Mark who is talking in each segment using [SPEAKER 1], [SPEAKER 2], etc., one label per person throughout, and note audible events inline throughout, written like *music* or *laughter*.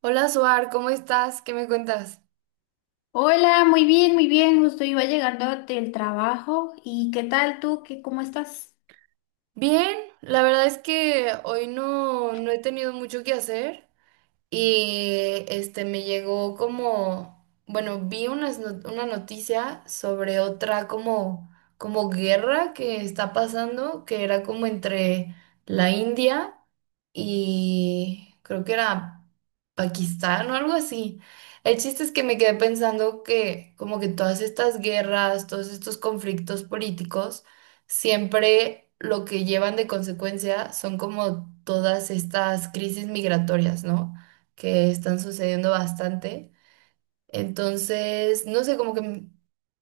[SPEAKER 1] Hola, Suar, ¿cómo estás? ¿Qué me cuentas?
[SPEAKER 2] Hola, muy bien, muy bien. Justo iba llegando del trabajo. ¿Y qué tal tú? ¿Cómo estás?
[SPEAKER 1] Bien, la verdad es que hoy no he tenido mucho que hacer y este me llegó como, bueno, vi unas not- una noticia sobre otra como, como guerra que está pasando, que era como entre la India. Y creo que era Pakistán o algo así. El chiste es que me quedé pensando que como que todas estas guerras, todos estos conflictos políticos, siempre lo que llevan de consecuencia son como todas estas crisis migratorias, ¿no? Que están sucediendo bastante. Entonces, no sé, como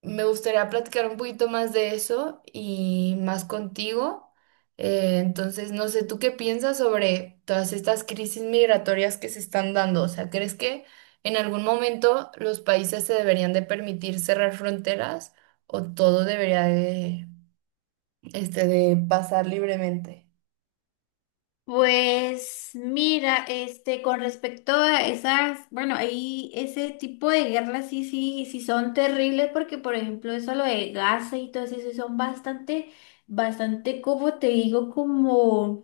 [SPEAKER 1] me gustaría platicar un poquito más de eso y más contigo. Entonces, no sé, ¿tú qué piensas sobre todas estas crisis migratorias que se están dando? O sea, ¿crees que en algún momento los países se deberían de permitir cerrar fronteras o todo debería de, este, de pasar libremente?
[SPEAKER 2] Pues mira, con respecto a esas, bueno, ahí ese tipo de guerras sí, sí, sí son terribles porque, por ejemplo, eso lo de Gaza y todo eso sí son bastante, bastante, como te digo, como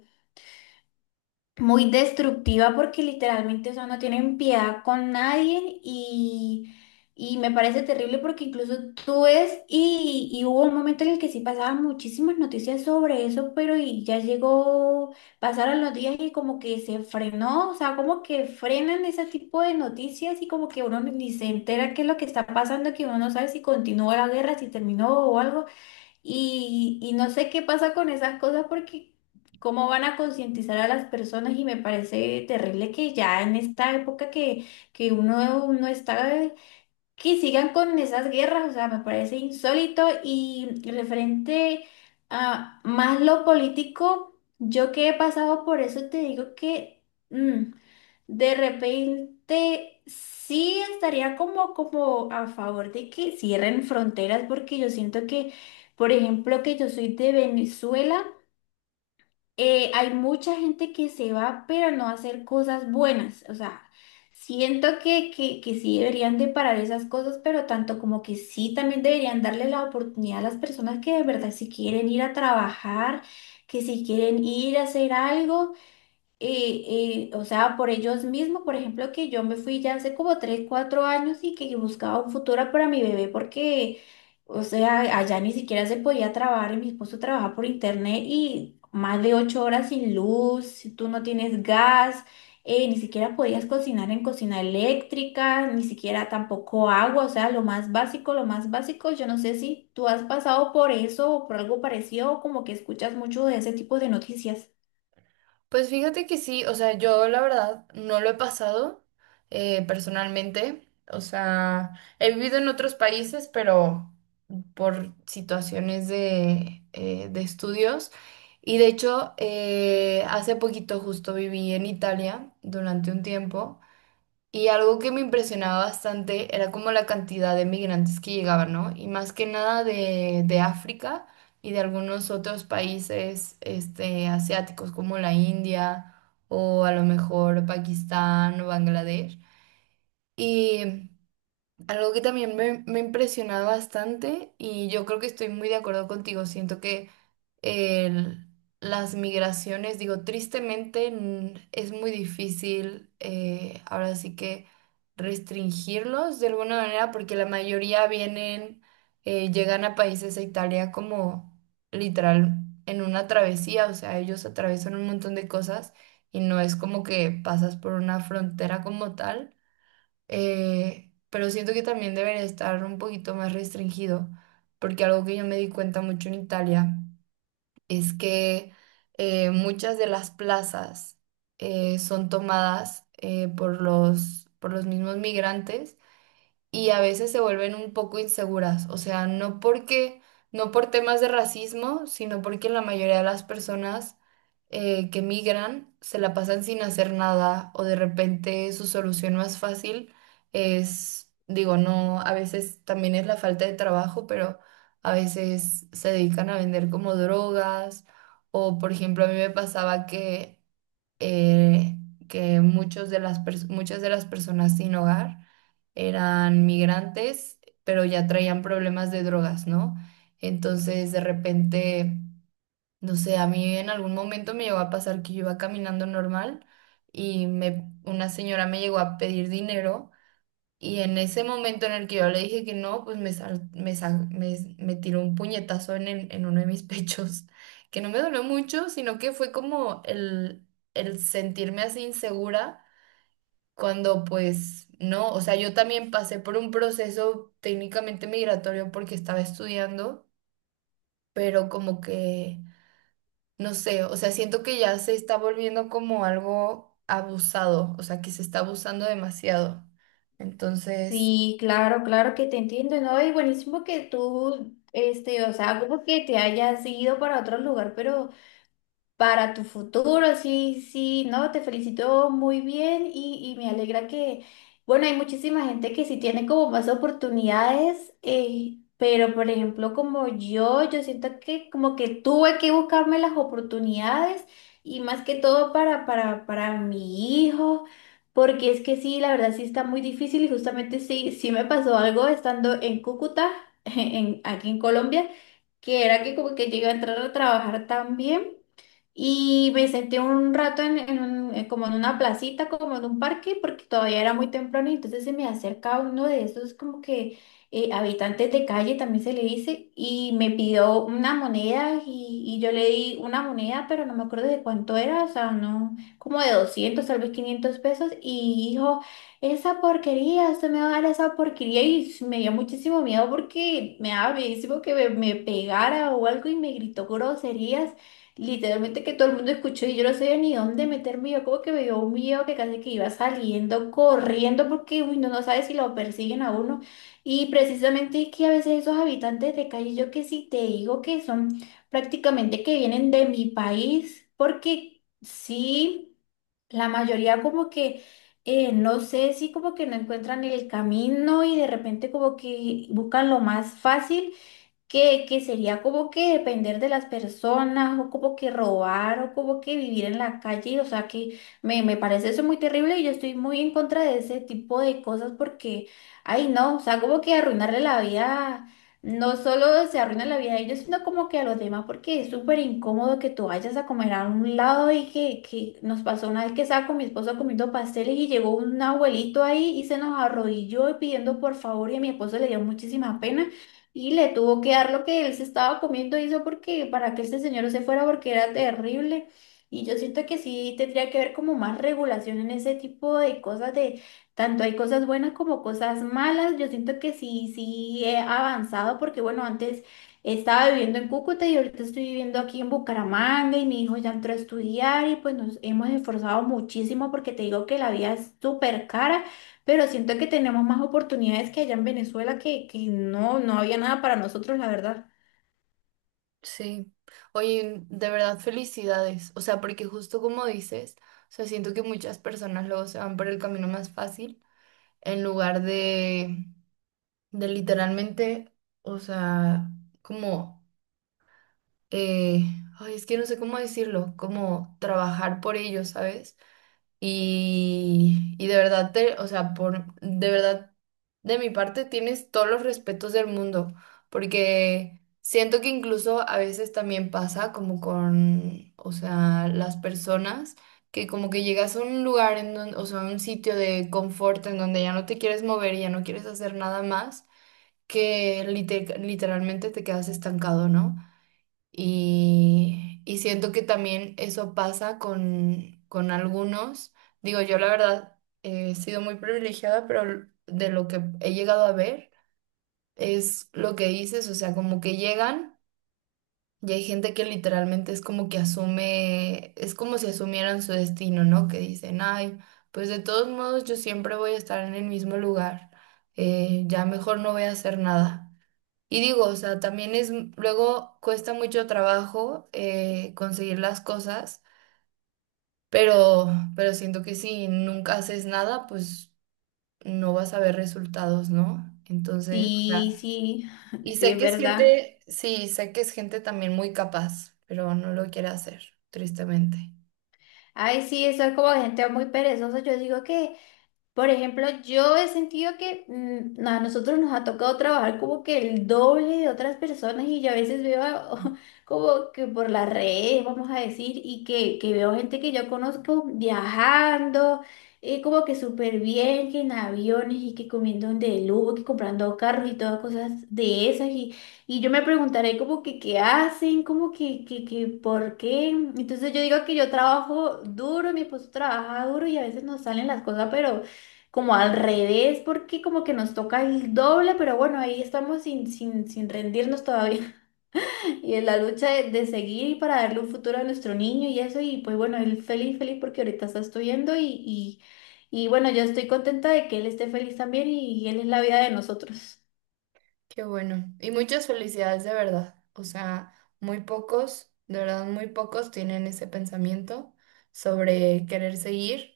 [SPEAKER 2] muy destructiva porque literalmente, o sea, no tienen piedad con nadie y me parece terrible porque incluso tú ves y hubo un momento en el que sí pasaban muchísimas noticias sobre eso, pero y ya llegó, pasaron los días y como que se frenó, o sea, como que frenan ese tipo de noticias y como que uno ni se entera qué es lo que está pasando, que uno no sabe si continúa la guerra, si terminó o algo. Y no sé qué pasa con esas cosas porque cómo van a concientizar a las personas y me parece terrible que ya en esta época que uno no está que sigan con esas guerras, o sea, me parece insólito y referente a más lo político, yo que he pasado por eso te digo que mm, de repente sí estaría como, como a favor de que cierren fronteras porque yo siento que, por ejemplo, que yo soy de Venezuela, hay mucha gente que se va, pero no a hacer cosas buenas. O sea, siento que sí deberían de parar esas cosas, pero tanto como que sí también deberían darle la oportunidad a las personas que de verdad si quieren ir a trabajar, que si quieren ir a hacer algo. Y, o sea, por ellos mismos, por ejemplo, que yo me fui ya hace como 3 4 años y que buscaba un futuro para mi bebé porque, o sea, allá ni siquiera se podía trabajar y mi esposo trabaja por internet y más de 8 horas sin luz, tú no tienes gas, ni siquiera podías cocinar en cocina eléctrica, ni siquiera tampoco agua, o sea, lo más básico, yo no sé si tú has pasado por eso o por algo parecido o como que escuchas mucho de ese tipo de noticias.
[SPEAKER 1] Pues fíjate que sí, o sea, yo la verdad no lo he pasado personalmente, o sea, he vivido en otros países, pero por situaciones de, de estudios. Y de hecho, hace poquito justo viví en Italia durante un tiempo. Y algo que me impresionaba bastante era como la cantidad de migrantes que llegaban, ¿no? Y más que nada de África y de algunos otros países este, asiáticos como la India o a lo mejor Pakistán o Bangladesh. Y algo que también me impresionaba bastante y yo creo que estoy muy de acuerdo contigo, siento que el- las migraciones, digo, tristemente es muy difícil ahora sí que restringirlos de alguna manera porque la mayoría vienen, llegan a países a Italia como literal en una travesía, o sea, ellos atraviesan un montón de cosas y no es como que pasas por una frontera como tal, pero siento que también debería estar un poquito más restringido porque algo que yo me di cuenta mucho en Italia es que muchas de las plazas son tomadas por por los mismos migrantes y a veces se vuelven un poco inseguras, o sea, no porque, no por temas de racismo, sino porque la mayoría de las personas que migran se la pasan sin hacer nada o de repente su solución más fácil es, digo, no, a veces también es la falta de trabajo, pero a veces se dedican a vender como drogas o, por ejemplo, a mí me pasaba eh, que muchos de las pers- muchas de las personas sin hogar eran migrantes, pero ya traían problemas de drogas, ¿no? Entonces, de repente, no sé, a mí en algún momento me llegó a pasar que yo iba caminando normal una señora me llegó a pedir dinero y en ese momento en el que yo le dije que no, pues me, sal- me, sa- me tiró un puñetazo en uno de mis pechos, *laughs* que no me dolió mucho, sino que fue como el sentirme así insegura cuando pues no, o sea, yo también pasé por un proceso técnicamente migratorio porque estaba estudiando, pero como que, no sé, o sea, siento que ya se está volviendo como algo abusado, o sea, que se está abusando demasiado. Entonces...
[SPEAKER 2] Sí, claro, claro que te entiendo, ¿no? Y buenísimo que tú, o sea, como que te hayas ido para otro lugar, pero para tu futuro. Sí, sí, no, te felicito muy bien y me alegra que, bueno, hay muchísima gente que sí tiene como más oportunidades, pero por ejemplo como yo siento que como que tuve que buscarme las oportunidades y más que todo para, para, mi hijo. Porque es que sí, la verdad sí está muy difícil y justamente sí, sí me pasó algo estando en Cúcuta, *laughs* en, aquí en Colombia, que era que como que llegué a entrar a trabajar también. Y me senté un rato en como en una placita, como en un parque, porque todavía era muy temprano y entonces se me acerca uno de esos como que habitantes de calle, también se le dice, y me pidió una moneda y yo le di una moneda, pero no me acuerdo de cuánto era, o sea, no, como de 200 tal vez 500 pesos, y dijo, esa porquería, usted me va a dar esa porquería y me dio muchísimo miedo porque me daba miedo que me pegara o algo y me gritó groserías. Literalmente que todo el mundo escuchó y yo no sabía ni dónde meterme. Yo como que me dio un miedo que casi que iba saliendo corriendo porque uy, no, no sabe si lo persiguen a uno. Y precisamente es que a veces esos habitantes de calle, yo que sí te digo que son prácticamente que vienen de mi país, porque sí, la mayoría como que, no sé, sí como que no encuentran el camino y de repente como que buscan lo más fácil que sería como que depender de las personas, o como que robar, o como que vivir en la calle, o sea que me parece eso muy terrible y yo estoy muy en contra de ese tipo de cosas porque, ay no, o sea, como que arruinarle la vida, no solo se arruina la vida a ellos, sino como que a los demás, porque es súper incómodo que tú vayas a comer a un lado y que nos pasó una vez que estaba con mi esposo comiendo pasteles y llegó un abuelito ahí y se nos arrodilló pidiendo por favor y a mi esposo le dio muchísima pena. Y le tuvo que dar lo que él se estaba comiendo, hizo porque para que este señor se fuera porque era terrible. Y yo siento que sí tendría que haber como más regulación en ese tipo de cosas de tanto hay cosas buenas como cosas malas. Yo siento que sí, sí he avanzado porque bueno, antes estaba viviendo en Cúcuta y ahorita estoy viviendo aquí en Bucaramanga y mi hijo ya entró a estudiar y pues nos hemos esforzado muchísimo porque te digo que la vida es súper cara. Pero siento que tenemos más oportunidades que allá en Venezuela que no, no había nada para nosotros, la verdad.
[SPEAKER 1] Sí, oye, de verdad felicidades, o sea, porque justo como dices, o sea, siento que muchas personas luego se van por el camino más fácil en lugar de literalmente, o sea, como, eh, ay, es que no sé cómo decirlo, como trabajar por ello, ¿sabes? Y de verdad, o sea, por, de verdad, de mi parte tienes todos los respetos del mundo, porque siento que incluso a veces también pasa como con, o sea, las personas que como que llegas a un lugar, o sea, un sitio de confort en donde ya no te quieres mover y ya no quieres hacer nada más, que literalmente te quedas estancado, ¿no? Y siento que también eso pasa con algunos. Digo, yo la verdad he sido muy privilegiada, pero de lo que he llegado a ver es lo que dices, o sea, como que llegan y hay gente que literalmente es como que asume, es como si asumieran su destino, ¿no? Que dicen, ay, pues de todos modos yo siempre voy a estar en el mismo lugar, ya mejor no voy a hacer nada. Y digo, o sea, también es, luego cuesta mucho trabajo conseguir las cosas, pero, pero siento que si nunca haces nada, pues no vas a ver resultados, ¿no? Entonces, claro.
[SPEAKER 2] Sí, sí, *laughs*
[SPEAKER 1] Y
[SPEAKER 2] sí,
[SPEAKER 1] sé
[SPEAKER 2] es
[SPEAKER 1] que es
[SPEAKER 2] verdad.
[SPEAKER 1] gente, sí, sé que es gente también muy capaz, pero no lo quiere hacer, tristemente.
[SPEAKER 2] Ay, sí, eso es como gente muy perezosa. Yo digo que, por ejemplo, yo he sentido que a nosotros nos ha tocado trabajar como que el doble de otras personas y yo a veces veo *laughs* como que por las redes, vamos a decir, y que veo gente que yo conozco viajando, como que súper bien, que en aviones y que comiendo de lujo, que comprando carros y todas cosas de esas. Y yo me preguntaré como que qué hacen, como que por qué. Entonces yo digo que yo trabajo duro, mi esposo trabaja duro y a veces nos salen las cosas, pero como al revés, porque como que nos toca el doble, pero bueno, ahí estamos sin rendirnos todavía. *laughs* Y en la lucha de seguir y para darle un futuro a nuestro niño y eso, y pues bueno, él feliz, feliz porque ahorita está estudiando y bueno, yo estoy contenta de que él esté feliz también y él es la vida de nosotros.
[SPEAKER 1] Qué bueno. Y muchas felicidades de verdad. O sea, muy pocos, de verdad, muy pocos tienen ese pensamiento sobre querer seguir.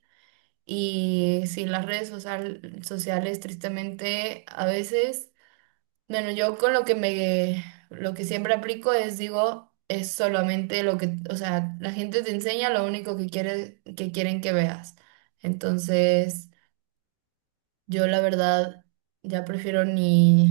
[SPEAKER 1] Y sí, las sociales, tristemente, a veces, bueno, yo con lo que me, lo que siempre aplico es, digo, es solamente lo que, o sea, la gente te enseña lo único que quiere, que quieren que veas. Entonces... Yo la verdad ya prefiero ni,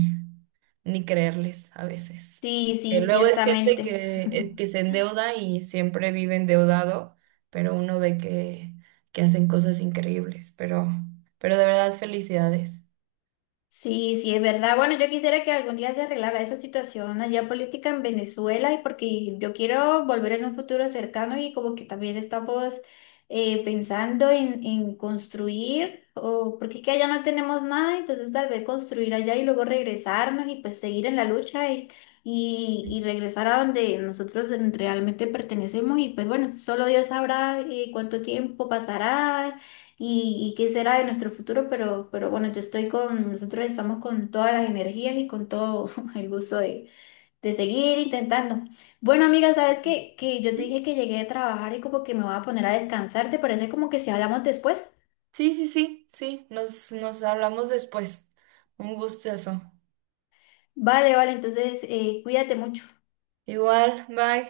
[SPEAKER 1] ni creerles a veces.
[SPEAKER 2] Sí,
[SPEAKER 1] Que
[SPEAKER 2] sí,
[SPEAKER 1] luego es gente
[SPEAKER 2] ciertamente.
[SPEAKER 1] que se endeuda y siempre vive endeudado, pero uno ve que hacen cosas increíbles, pero de verdad felicidades.
[SPEAKER 2] Sí, sí, es verdad. Bueno, yo quisiera que algún día se arreglara esa situación allá política en Venezuela y porque yo quiero volver en un futuro cercano y como que también estamos pensando en construir, o porque es que allá no tenemos nada, entonces tal vez construir allá y luego regresarnos y pues seguir en la lucha y regresar a donde nosotros realmente pertenecemos y pues bueno, solo Dios sabrá cuánto tiempo pasará y qué será de nuestro futuro, pero bueno, yo estoy con, nosotros estamos con todas las energías y con todo *laughs* el gusto de seguir intentando. Bueno, amiga, ¿sabes
[SPEAKER 1] Ujú.
[SPEAKER 2] qué? Que yo te
[SPEAKER 1] Ujú.
[SPEAKER 2] dije que llegué a trabajar y como que me voy a poner a descansar, ¿te parece como que si hablamos después?
[SPEAKER 1] Sí, sí, sí, sí, nos hablamos después. Un gustazo.
[SPEAKER 2] Vale, vale, entonces cuídate mucho.
[SPEAKER 1] Igual, bye.